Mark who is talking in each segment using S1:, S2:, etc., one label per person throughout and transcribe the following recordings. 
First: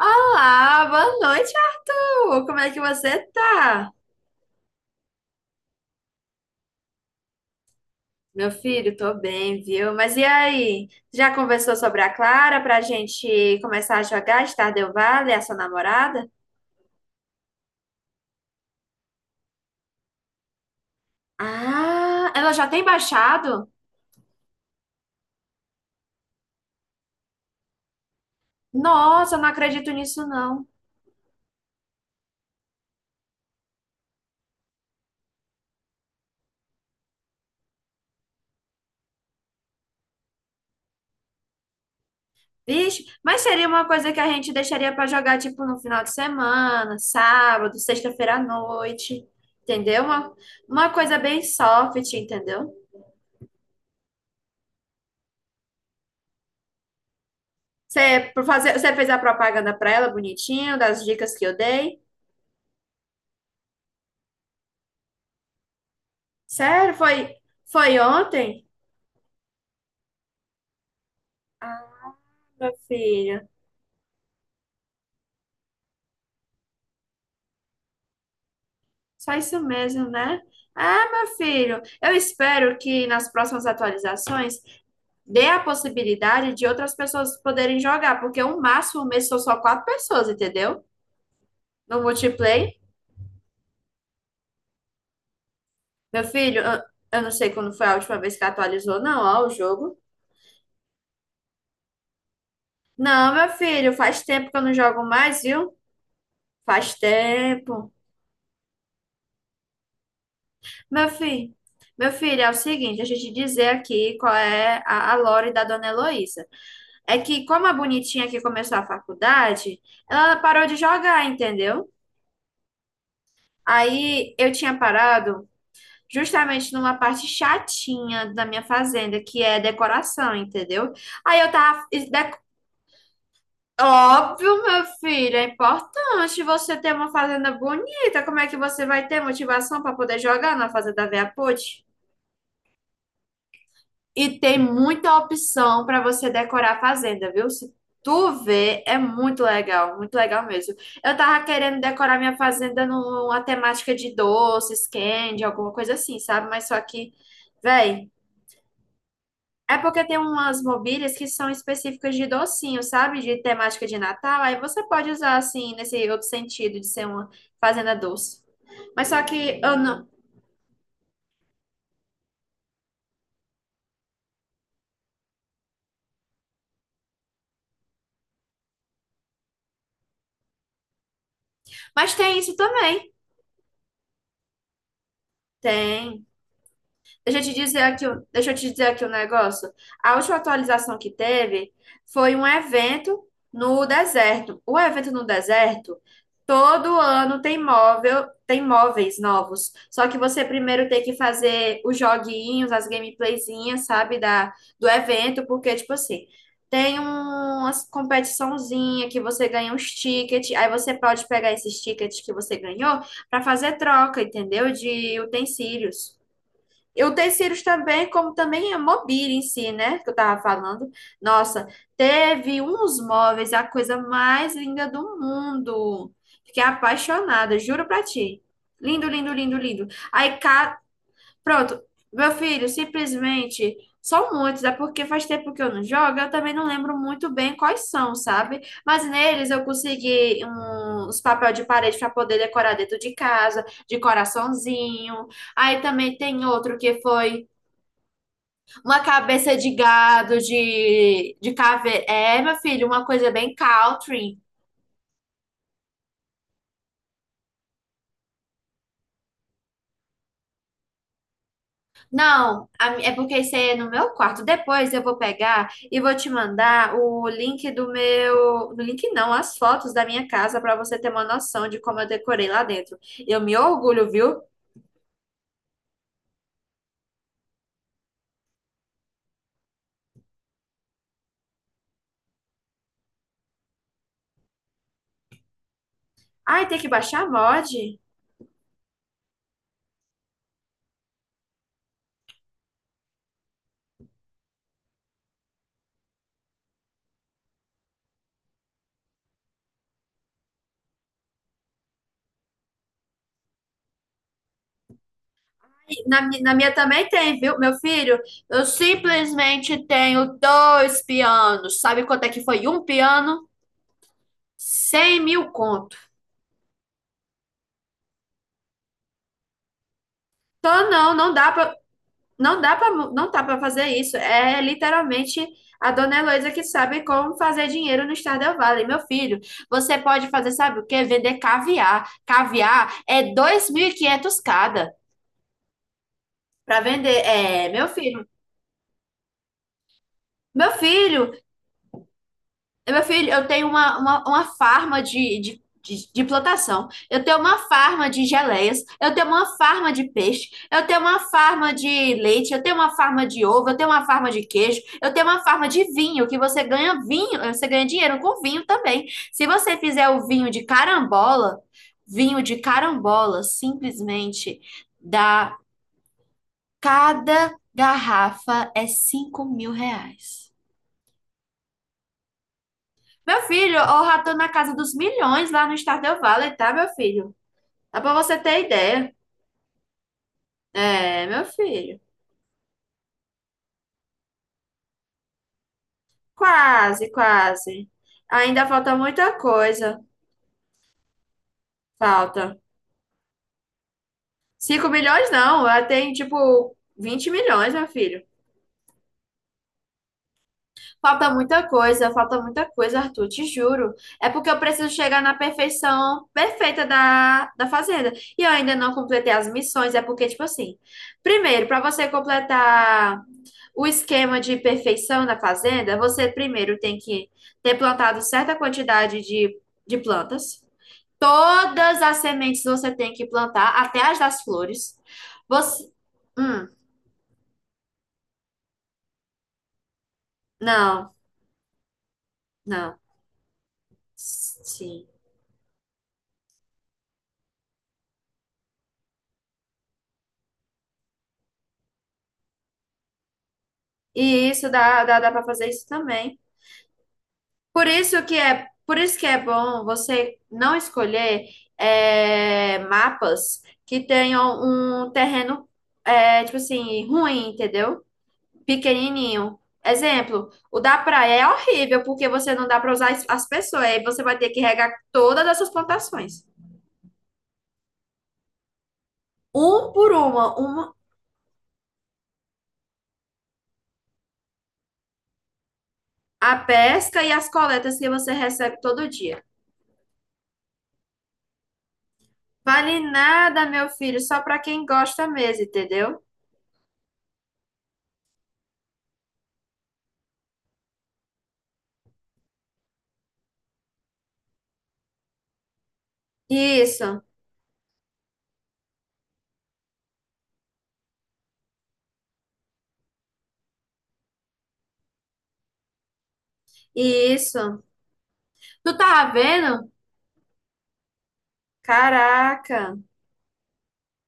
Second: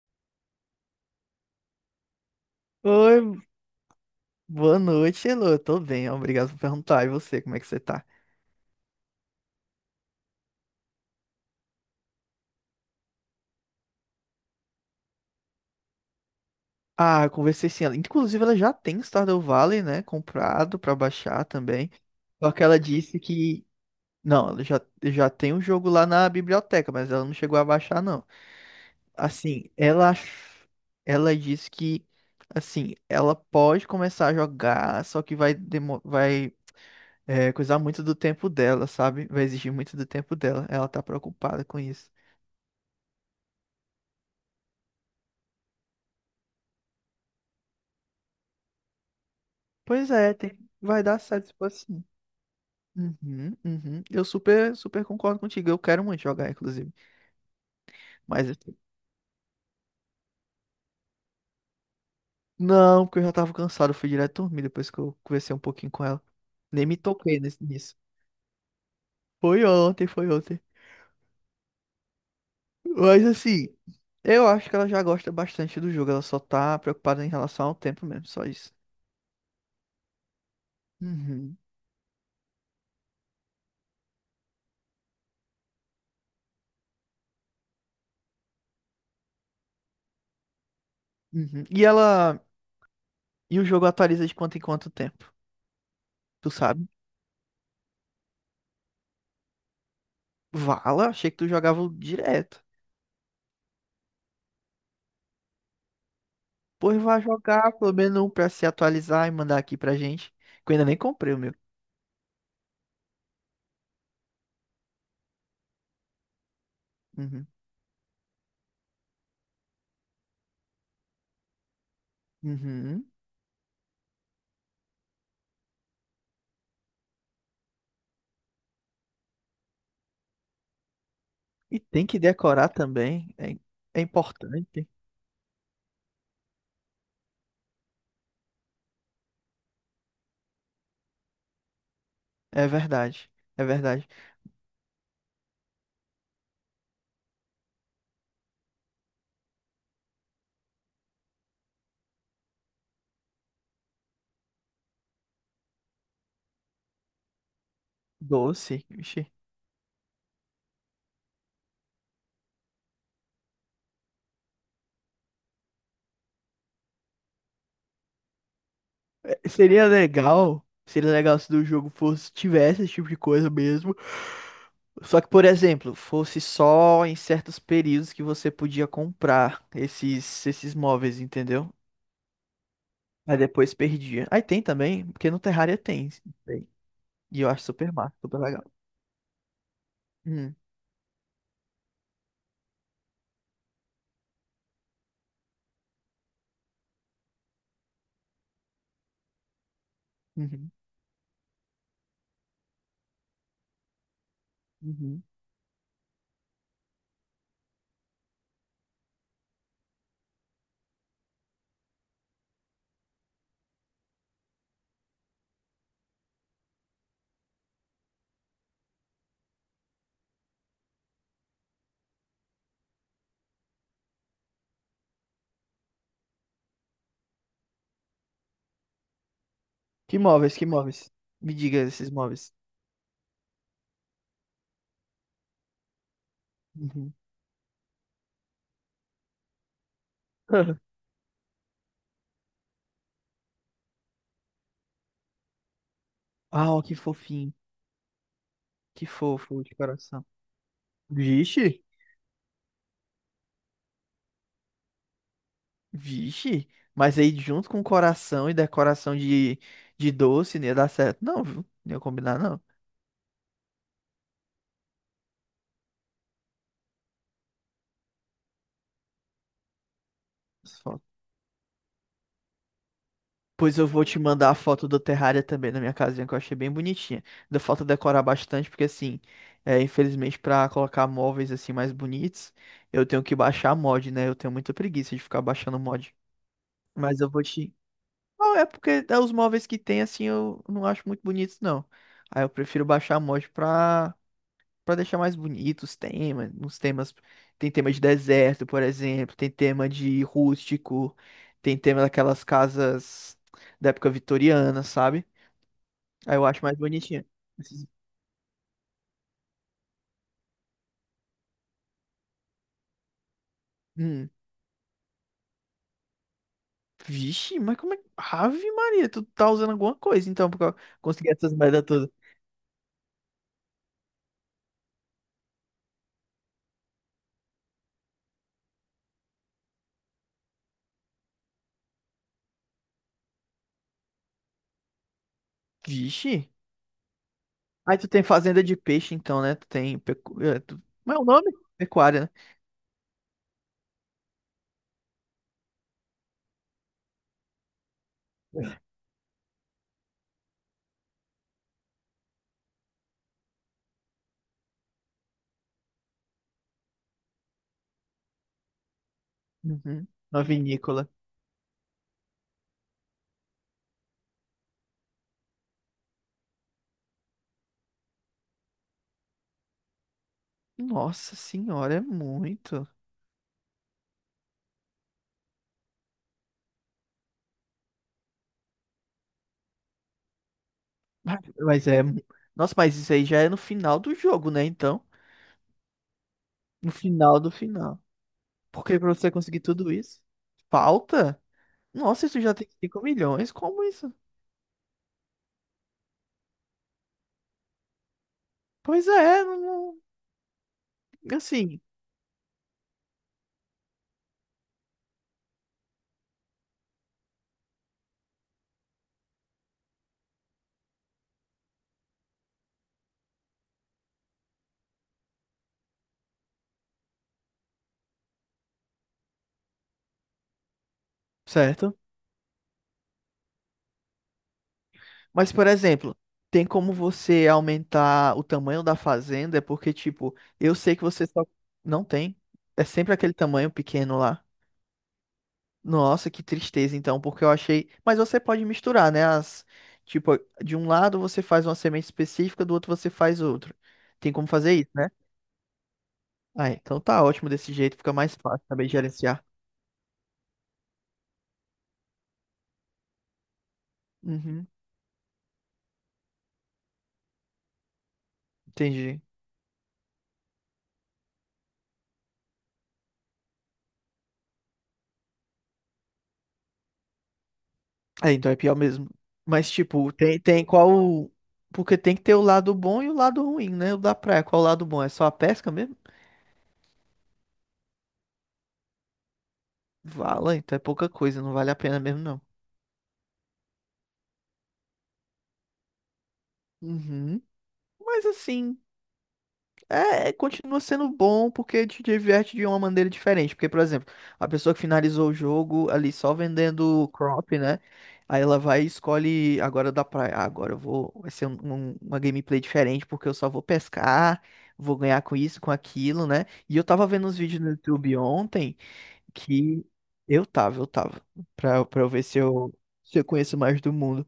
S1: Olá, boa noite, Arthur! Como é que você
S2: Oi,
S1: tá?
S2: boa noite, Elô. Eu tô bem, obrigado por perguntar. E você, como é que você tá?
S1: Meu filho, tô bem, viu? Mas e aí? Já conversou sobre a Clara pra gente começar a jogar Stardew Valley, a sua namorada?
S2: Ah, eu conversei sim. Inclusive, ela já tem Stardew Valley, né? Comprado pra baixar também.
S1: Ah,
S2: Só
S1: ela
S2: que
S1: já
S2: ela
S1: tem
S2: disse que.
S1: baixado?
S2: Não, ela já tem o jogo lá na biblioteca, mas ela não chegou a baixar, não.
S1: Nossa, eu não
S2: Assim,
S1: acredito nisso, não.
S2: ela disse que. Assim, ela pode começar a jogar, só que vai coisar muito do tempo dela, sabe? Vai exigir muito do tempo dela. Ela tá preocupada com isso.
S1: Vixe, mas seria uma coisa que a gente deixaria pra jogar, tipo, no final de semana, sábado, sexta-feira à noite, entendeu?
S2: Pois
S1: Uma,
S2: é,
S1: uma
S2: vai
S1: coisa
S2: dar
S1: bem
S2: certo se for assim.
S1: soft, entendeu?
S2: Uhum, uhum. Eu super concordo contigo. Eu quero muito jogar, inclusive.
S1: Você, por
S2: Mas
S1: fazer,
S2: assim,
S1: você fez a propaganda pra ela bonitinho, das dicas que eu dei?
S2: não, porque eu já tava cansado. Eu fui direto dormir depois que eu conversei um pouquinho com ela. Nem
S1: Sério?
S2: me
S1: Foi,
S2: toquei nisso.
S1: foi ontem?
S2: Foi ontem.
S1: Ah, meu
S2: Mas
S1: filho.
S2: assim, eu acho que ela já gosta bastante do jogo. Ela só tá preocupada em relação ao tempo mesmo, só isso.
S1: Só isso mesmo, né? Ah, meu
S2: Uhum,
S1: filho. Eu espero que nas próximas atualizações dê a possibilidade de outras pessoas poderem jogar, porque o máximo mesmo são só quatro pessoas, entendeu?
S2: uhum. E
S1: No
S2: ela.
S1: multiplayer.
S2: E o jogo atualiza de quanto em quanto tempo?
S1: Meu
S2: Tu
S1: filho, eu,
S2: sabe?
S1: eu não sei quando foi a última vez que atualizou, não, ó, o jogo.
S2: Vala, achei que tu jogava direto.
S1: Não, meu filho, faz tempo que eu não jogo mais, viu? Faz
S2: Pois vai jogar
S1: tempo.
S2: pelo menos um pra se atualizar e mandar aqui pra gente. Que eu ainda nem
S1: Meu
S2: comprei o meu.
S1: filho, meu filho, é o seguinte, deixa eu te dizer aqui qual é a lore da dona Heloísa. É que
S2: Uhum.
S1: como a bonitinha que começou a faculdade, ela parou de jogar, entendeu?
S2: Uhum.
S1: Aí eu tinha parado justamente numa parte chatinha da minha fazenda, que é decoração, entendeu? Aí eu
S2: E
S1: tava... e
S2: tem que
S1: de-
S2: decorar também. É, é
S1: Óbvio, meu
S2: importante.
S1: filho, é importante você ter uma fazenda bonita. Como é que você vai ter motivação para poder jogar na fazenda Veaput?
S2: É verdade. É verdade.
S1: E tem muita opção para você decorar a fazenda, viu? Se tu vê, é muito legal mesmo. Eu tava querendo decorar minha fazenda numa temática de doces, candy, alguma coisa assim, sabe? Mas só que, véi,
S2: Doce. Vixe.
S1: é porque tem umas mobílias que são específicas de docinho, sabe? De temática de Natal. Aí você pode usar assim, nesse outro sentido de ser uma fazenda doce. Mas só
S2: É,
S1: que eu
S2: seria
S1: não.
S2: legal. Seria legal se do jogo fosse, tivesse esse tipo de coisa mesmo. Só que, por exemplo, fosse só em certos períodos que você podia comprar esses móveis, entendeu?
S1: Mas tem isso também.
S2: Aí depois perdia. Aí tem também, porque no Terraria tem.
S1: Tem.
S2: Tem.
S1: Deixa
S2: E
S1: eu
S2: eu
S1: te
S2: acho
S1: dizer
S2: super
S1: aqui,
S2: massa,
S1: um-
S2: super
S1: deixa eu
S2: legal.
S1: te dizer aqui um negócio. A última
S2: Uhum,
S1: atualização que teve foi um evento no deserto. O evento no deserto, todo ano tem móvel, tem móveis novos. Só que você
S2: uhum,
S1: primeiro tem que fazer os joguinhos, as gameplayzinhas, sabe, do
S2: uhum.
S1: evento, porque, tipo assim, tem uma competiçãozinha que você ganha uns tickets, aí você pode pegar esses tickets que você ganhou para fazer troca, entendeu? De utensílios. E o Terceiros também, como também a mobília em si, né? Que eu tava falando. Nossa, teve uns móveis, a coisa mais linda do mundo. Fiquei apaixonada, juro pra ti. Lindo, lindo, lindo, lindo.
S2: Que
S1: Aí
S2: móveis, que móveis? Me diga
S1: Pronto,
S2: esses
S1: meu
S2: móveis.
S1: filho, simplesmente são muitos, é porque faz tempo que eu não jogo, eu também não lembro
S2: Uhum.
S1: muito bem quais são, sabe? Mas neles eu consegui uns papéis de parede para poder decorar dentro de casa, de coraçãozinho. Aí também tem
S2: Ah,
S1: outro
S2: ó, que
S1: que foi
S2: fofinho.
S1: uma
S2: Que
S1: cabeça
S2: fofo
S1: de
S2: de coração.
S1: gado, de
S2: Vixe,
S1: caveira. É, meu filho, uma coisa bem country.
S2: vixe. Mas aí junto com coração e decoração de doce, não ia dar certo. Não, viu? Não ia combinar, não.
S1: Não, é porque isso aí é no meu quarto. Depois eu vou pegar e vou te mandar o link do meu. No link não, as fotos da minha casa
S2: As
S1: para você ter
S2: fotos.
S1: uma noção de como eu decorei lá dentro. Eu me
S2: Pois eu vou
S1: orgulho,
S2: te
S1: viu?
S2: mandar a foto do terrário também na minha casinha, que eu achei bem bonitinha. Deu falta decorar bastante, porque assim, é, infelizmente pra colocar móveis assim mais bonitos, eu tenho que baixar mod, né? Eu tenho muita preguiça de ficar baixando mod.
S1: Ai, tem que
S2: Mas
S1: baixar a
S2: eu vou
S1: mod.
S2: te. Não, é porque é os móveis que tem, assim, eu não acho muito bonitos, não. Aí eu prefiro baixar a mod pra, pra deixar mais bonitos os temas. Uns temas. Tem tema de deserto, por exemplo. Tem tema de rústico. Tem tema daquelas casas da época vitoriana, sabe?
S1: Ai, Na,
S2: Aí
S1: mi-
S2: eu
S1: na
S2: acho
S1: minha
S2: mais
S1: também
S2: bonitinho.
S1: tem, viu, meu
S2: Esses-
S1: filho? Eu simplesmente tenho dois pianos. Sabe quanto é que foi um piano?
S2: Hum.
S1: 100.000 conto.
S2: Vixe, mas como é. Que. Ave Maria, tu tá usando alguma coisa então pra
S1: Então, não,
S2: conseguir
S1: não dá
S2: essas
S1: para
S2: merda todas.
S1: Não dá para não dá para fazer isso. É literalmente a dona Heloísa que sabe como fazer dinheiro no Stardew Valley. Meu filho, você pode fazer, sabe o quê? Vender caviar. Caviar é 2.500 cada
S2: Vixe.
S1: para vender. É, meu
S2: Aí tu tem
S1: filho.
S2: fazenda de peixe, então, né? Tu tem. Pecu... é,
S1: Meu
S2: como é o
S1: filho,
S2: nome? Pecuária, né?
S1: Meu filho, eu tenho uma farma de plantação, eu tenho uma farma de geleias, eu tenho uma farma de peixe, eu tenho uma farma de leite, eu tenho uma farma de ovo, eu tenho uma farma de queijo, eu tenho uma farma de vinho, que você ganha vinho, você ganha dinheiro com vinho também. Se você
S2: Uhum.
S1: fizer o
S2: Uma vinícola.
S1: vinho de carambola, simplesmente dá cada garrafa é R$ 5.000.
S2: Nossa senhora, é muito.
S1: Meu filho, o rato na casa dos milhões lá no Stardew Valley, tá, meu filho? Dá pra você ter ideia. É,
S2: Ah,
S1: meu filho.
S2: Nossa, mas isso aí já é no final do jogo, né? Então. No
S1: Quase,
S2: final do
S1: quase.
S2: final.
S1: Ainda falta
S2: Porque pra você
S1: muita
S2: conseguir tudo
S1: coisa.
S2: isso, falta? Nossa, isso já
S1: Falta.
S2: tem 5 milhões? Como isso?
S1: 5 milhões não, ela tem tipo 20 milhões, meu filho.
S2: Pois é, não... não- assim.
S1: Falta muita coisa, Arthur, te juro. É porque eu preciso chegar na perfeição perfeita da fazenda. E eu ainda não completei as missões, é porque, tipo assim, primeiro, pra você completar. O esquema de perfeição na fazenda, você primeiro tem que ter plantado certa quantidade de plantas.
S2: Certo.
S1: Todas as sementes você tem que plantar, até as das flores.
S2: Mas, por
S1: Você.
S2: exemplo, tem
S1: Hum,
S2: como você aumentar o tamanho da fazenda? É porque, tipo, eu sei que
S1: não,
S2: você só. Não tem. É
S1: não.
S2: sempre aquele tamanho pequeno lá.
S1: Sim.
S2: Nossa, que tristeza, então, porque eu achei. Mas você pode misturar, né? As... Tipo, de um lado você faz uma semente específica, do outro você faz outro. Tem como
S1: E isso
S2: fazer isso,
S1: dá,
S2: né?
S1: dá, dá para fazer isso também.
S2: Ah, então tá ótimo desse
S1: Por
S2: jeito, fica
S1: isso
S2: mais
S1: que
S2: fácil
S1: é,
S2: saber
S1: por isso que é
S2: gerenciar.
S1: bom você não escolher mapas que tenham
S2: Uhum,
S1: um terreno, tipo assim, ruim, entendeu?
S2: entendi.
S1: Pequenininho. Exemplo, o da praia é horrível porque você não dá para usar as as pessoas, aí você vai ter que regar todas essas plantações,
S2: É, então é pior mesmo. Mas,
S1: um por
S2: tipo,
S1: uma,
S2: tem qual. Porque tem que ter o lado bom e o lado ruim, né? O da praia, qual o lado bom? É só a pesca mesmo?
S1: a pesca e as coletas que você recebe todo dia.
S2: Vala, então é pouca coisa, não vale a pena mesmo, não.
S1: Vale nada, meu filho, só para quem gosta mesmo, entendeu?
S2: Uhum. Mas assim. Continua sendo bom porque te diverte de uma maneira diferente. Porque, por exemplo, a pessoa que finalizou o jogo ali só vendendo
S1: Isso,
S2: crop, né? Aí ela vai e escolhe agora da praia. Ah, agora eu vou. Vai ser uma gameplay diferente porque eu só vou pescar, vou ganhar com isso, com aquilo, né? E eu tava vendo uns vídeos no
S1: isso.
S2: YouTube ontem
S1: Tu tá
S2: que
S1: vendo?
S2: eu tava, eu tava, pra, pra eu ver se eu,
S1: Caraca,
S2: se eu conheço mais do mundo.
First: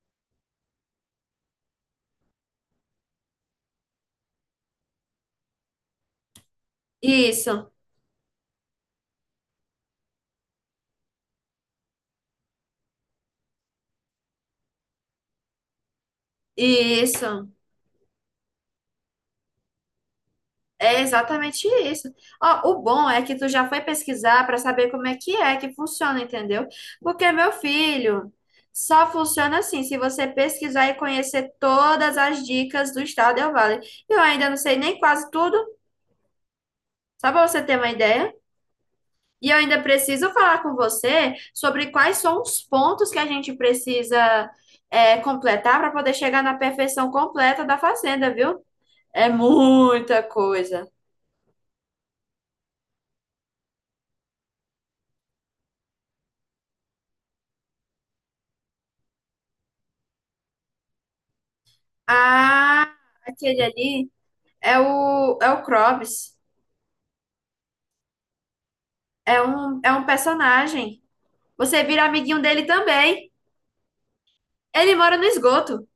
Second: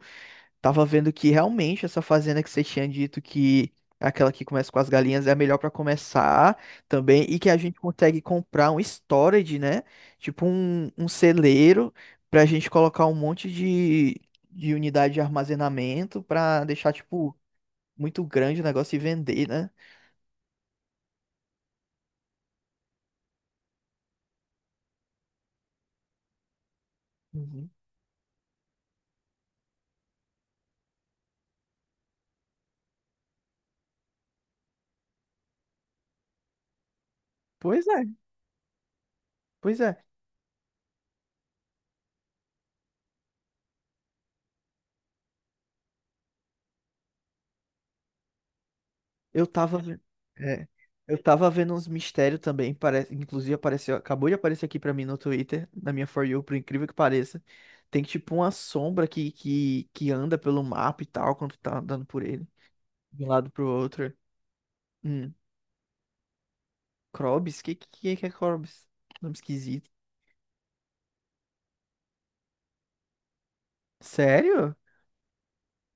S2: Tava vendo que realmente essa fazenda que você tinha dito que é aquela que começa com as galinhas é a melhor pra começar também e que a
S1: isso,
S2: gente consegue comprar um storage, né? Tipo um, um celeiro pra gente colocar um monte de unidade de armazenamento pra deixar tipo
S1: isso.
S2: muito grande o negócio e vender, né?
S1: É exatamente isso. Ó, o bom é que tu já foi pesquisar para saber como é que funciona, entendeu? Porque, meu
S2: Uhum.
S1: filho, só funciona assim se você pesquisar e conhecer todas as dicas do Estado Del Vale. Eu ainda não sei nem quase tudo, só para você ter
S2: Pois
S1: uma
S2: é,
S1: ideia. E eu
S2: pois
S1: ainda
S2: é.
S1: preciso falar com você sobre quais são os pontos que a gente precisa completar para poder chegar na perfeição completa da fazenda, viu? É
S2: Eu tava, ve-
S1: muita
S2: é,
S1: coisa.
S2: eu tava vendo uns mistérios também, parece, inclusive apareceu, acabou de aparecer aqui pra mim no Twitter, na minha For You, por incrível que pareça. Tem tipo uma sombra que anda pelo mapa e tal, quando tu tá andando por ele,
S1: Ah,
S2: de um lado
S1: aquele
S2: pro
S1: ali.
S2: outro.
S1: É
S2: Hum,
S1: o, é o Krobs.
S2: Krobis? Que é Krobis? Nome
S1: É um,
S2: esquisito.
S1: é um personagem. Você vira amiguinho dele também.
S2: Sério?
S1: Ele mora no esgoto.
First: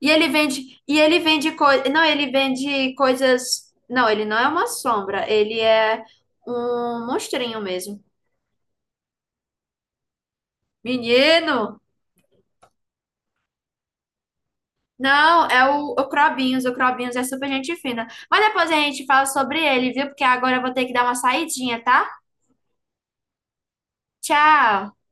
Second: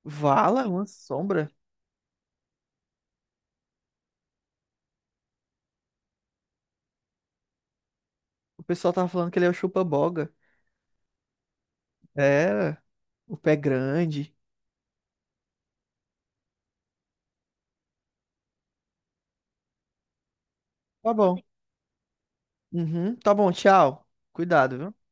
S1: E ele vende,
S2: Vala, uma
S1: e ele
S2: sombra?
S1: vende coisas. Não, ele vende coisas. Não, ele não é uma sombra. Ele é um monstrinho mesmo.
S2: O pessoal tava falando que ele é o chupa-boga.
S1: Menino!
S2: Era, o pé grande.
S1: Não, é o Crobinhos. O Crobinhos é super gente fina. Mas depois a gente fala sobre ele, viu? Porque agora eu vou ter que dar
S2: Tá
S1: uma
S2: bom.
S1: saidinha, tá?
S2: Uhum, tá bom, tchau. Cuidado,
S1: Tchau!
S2: viu?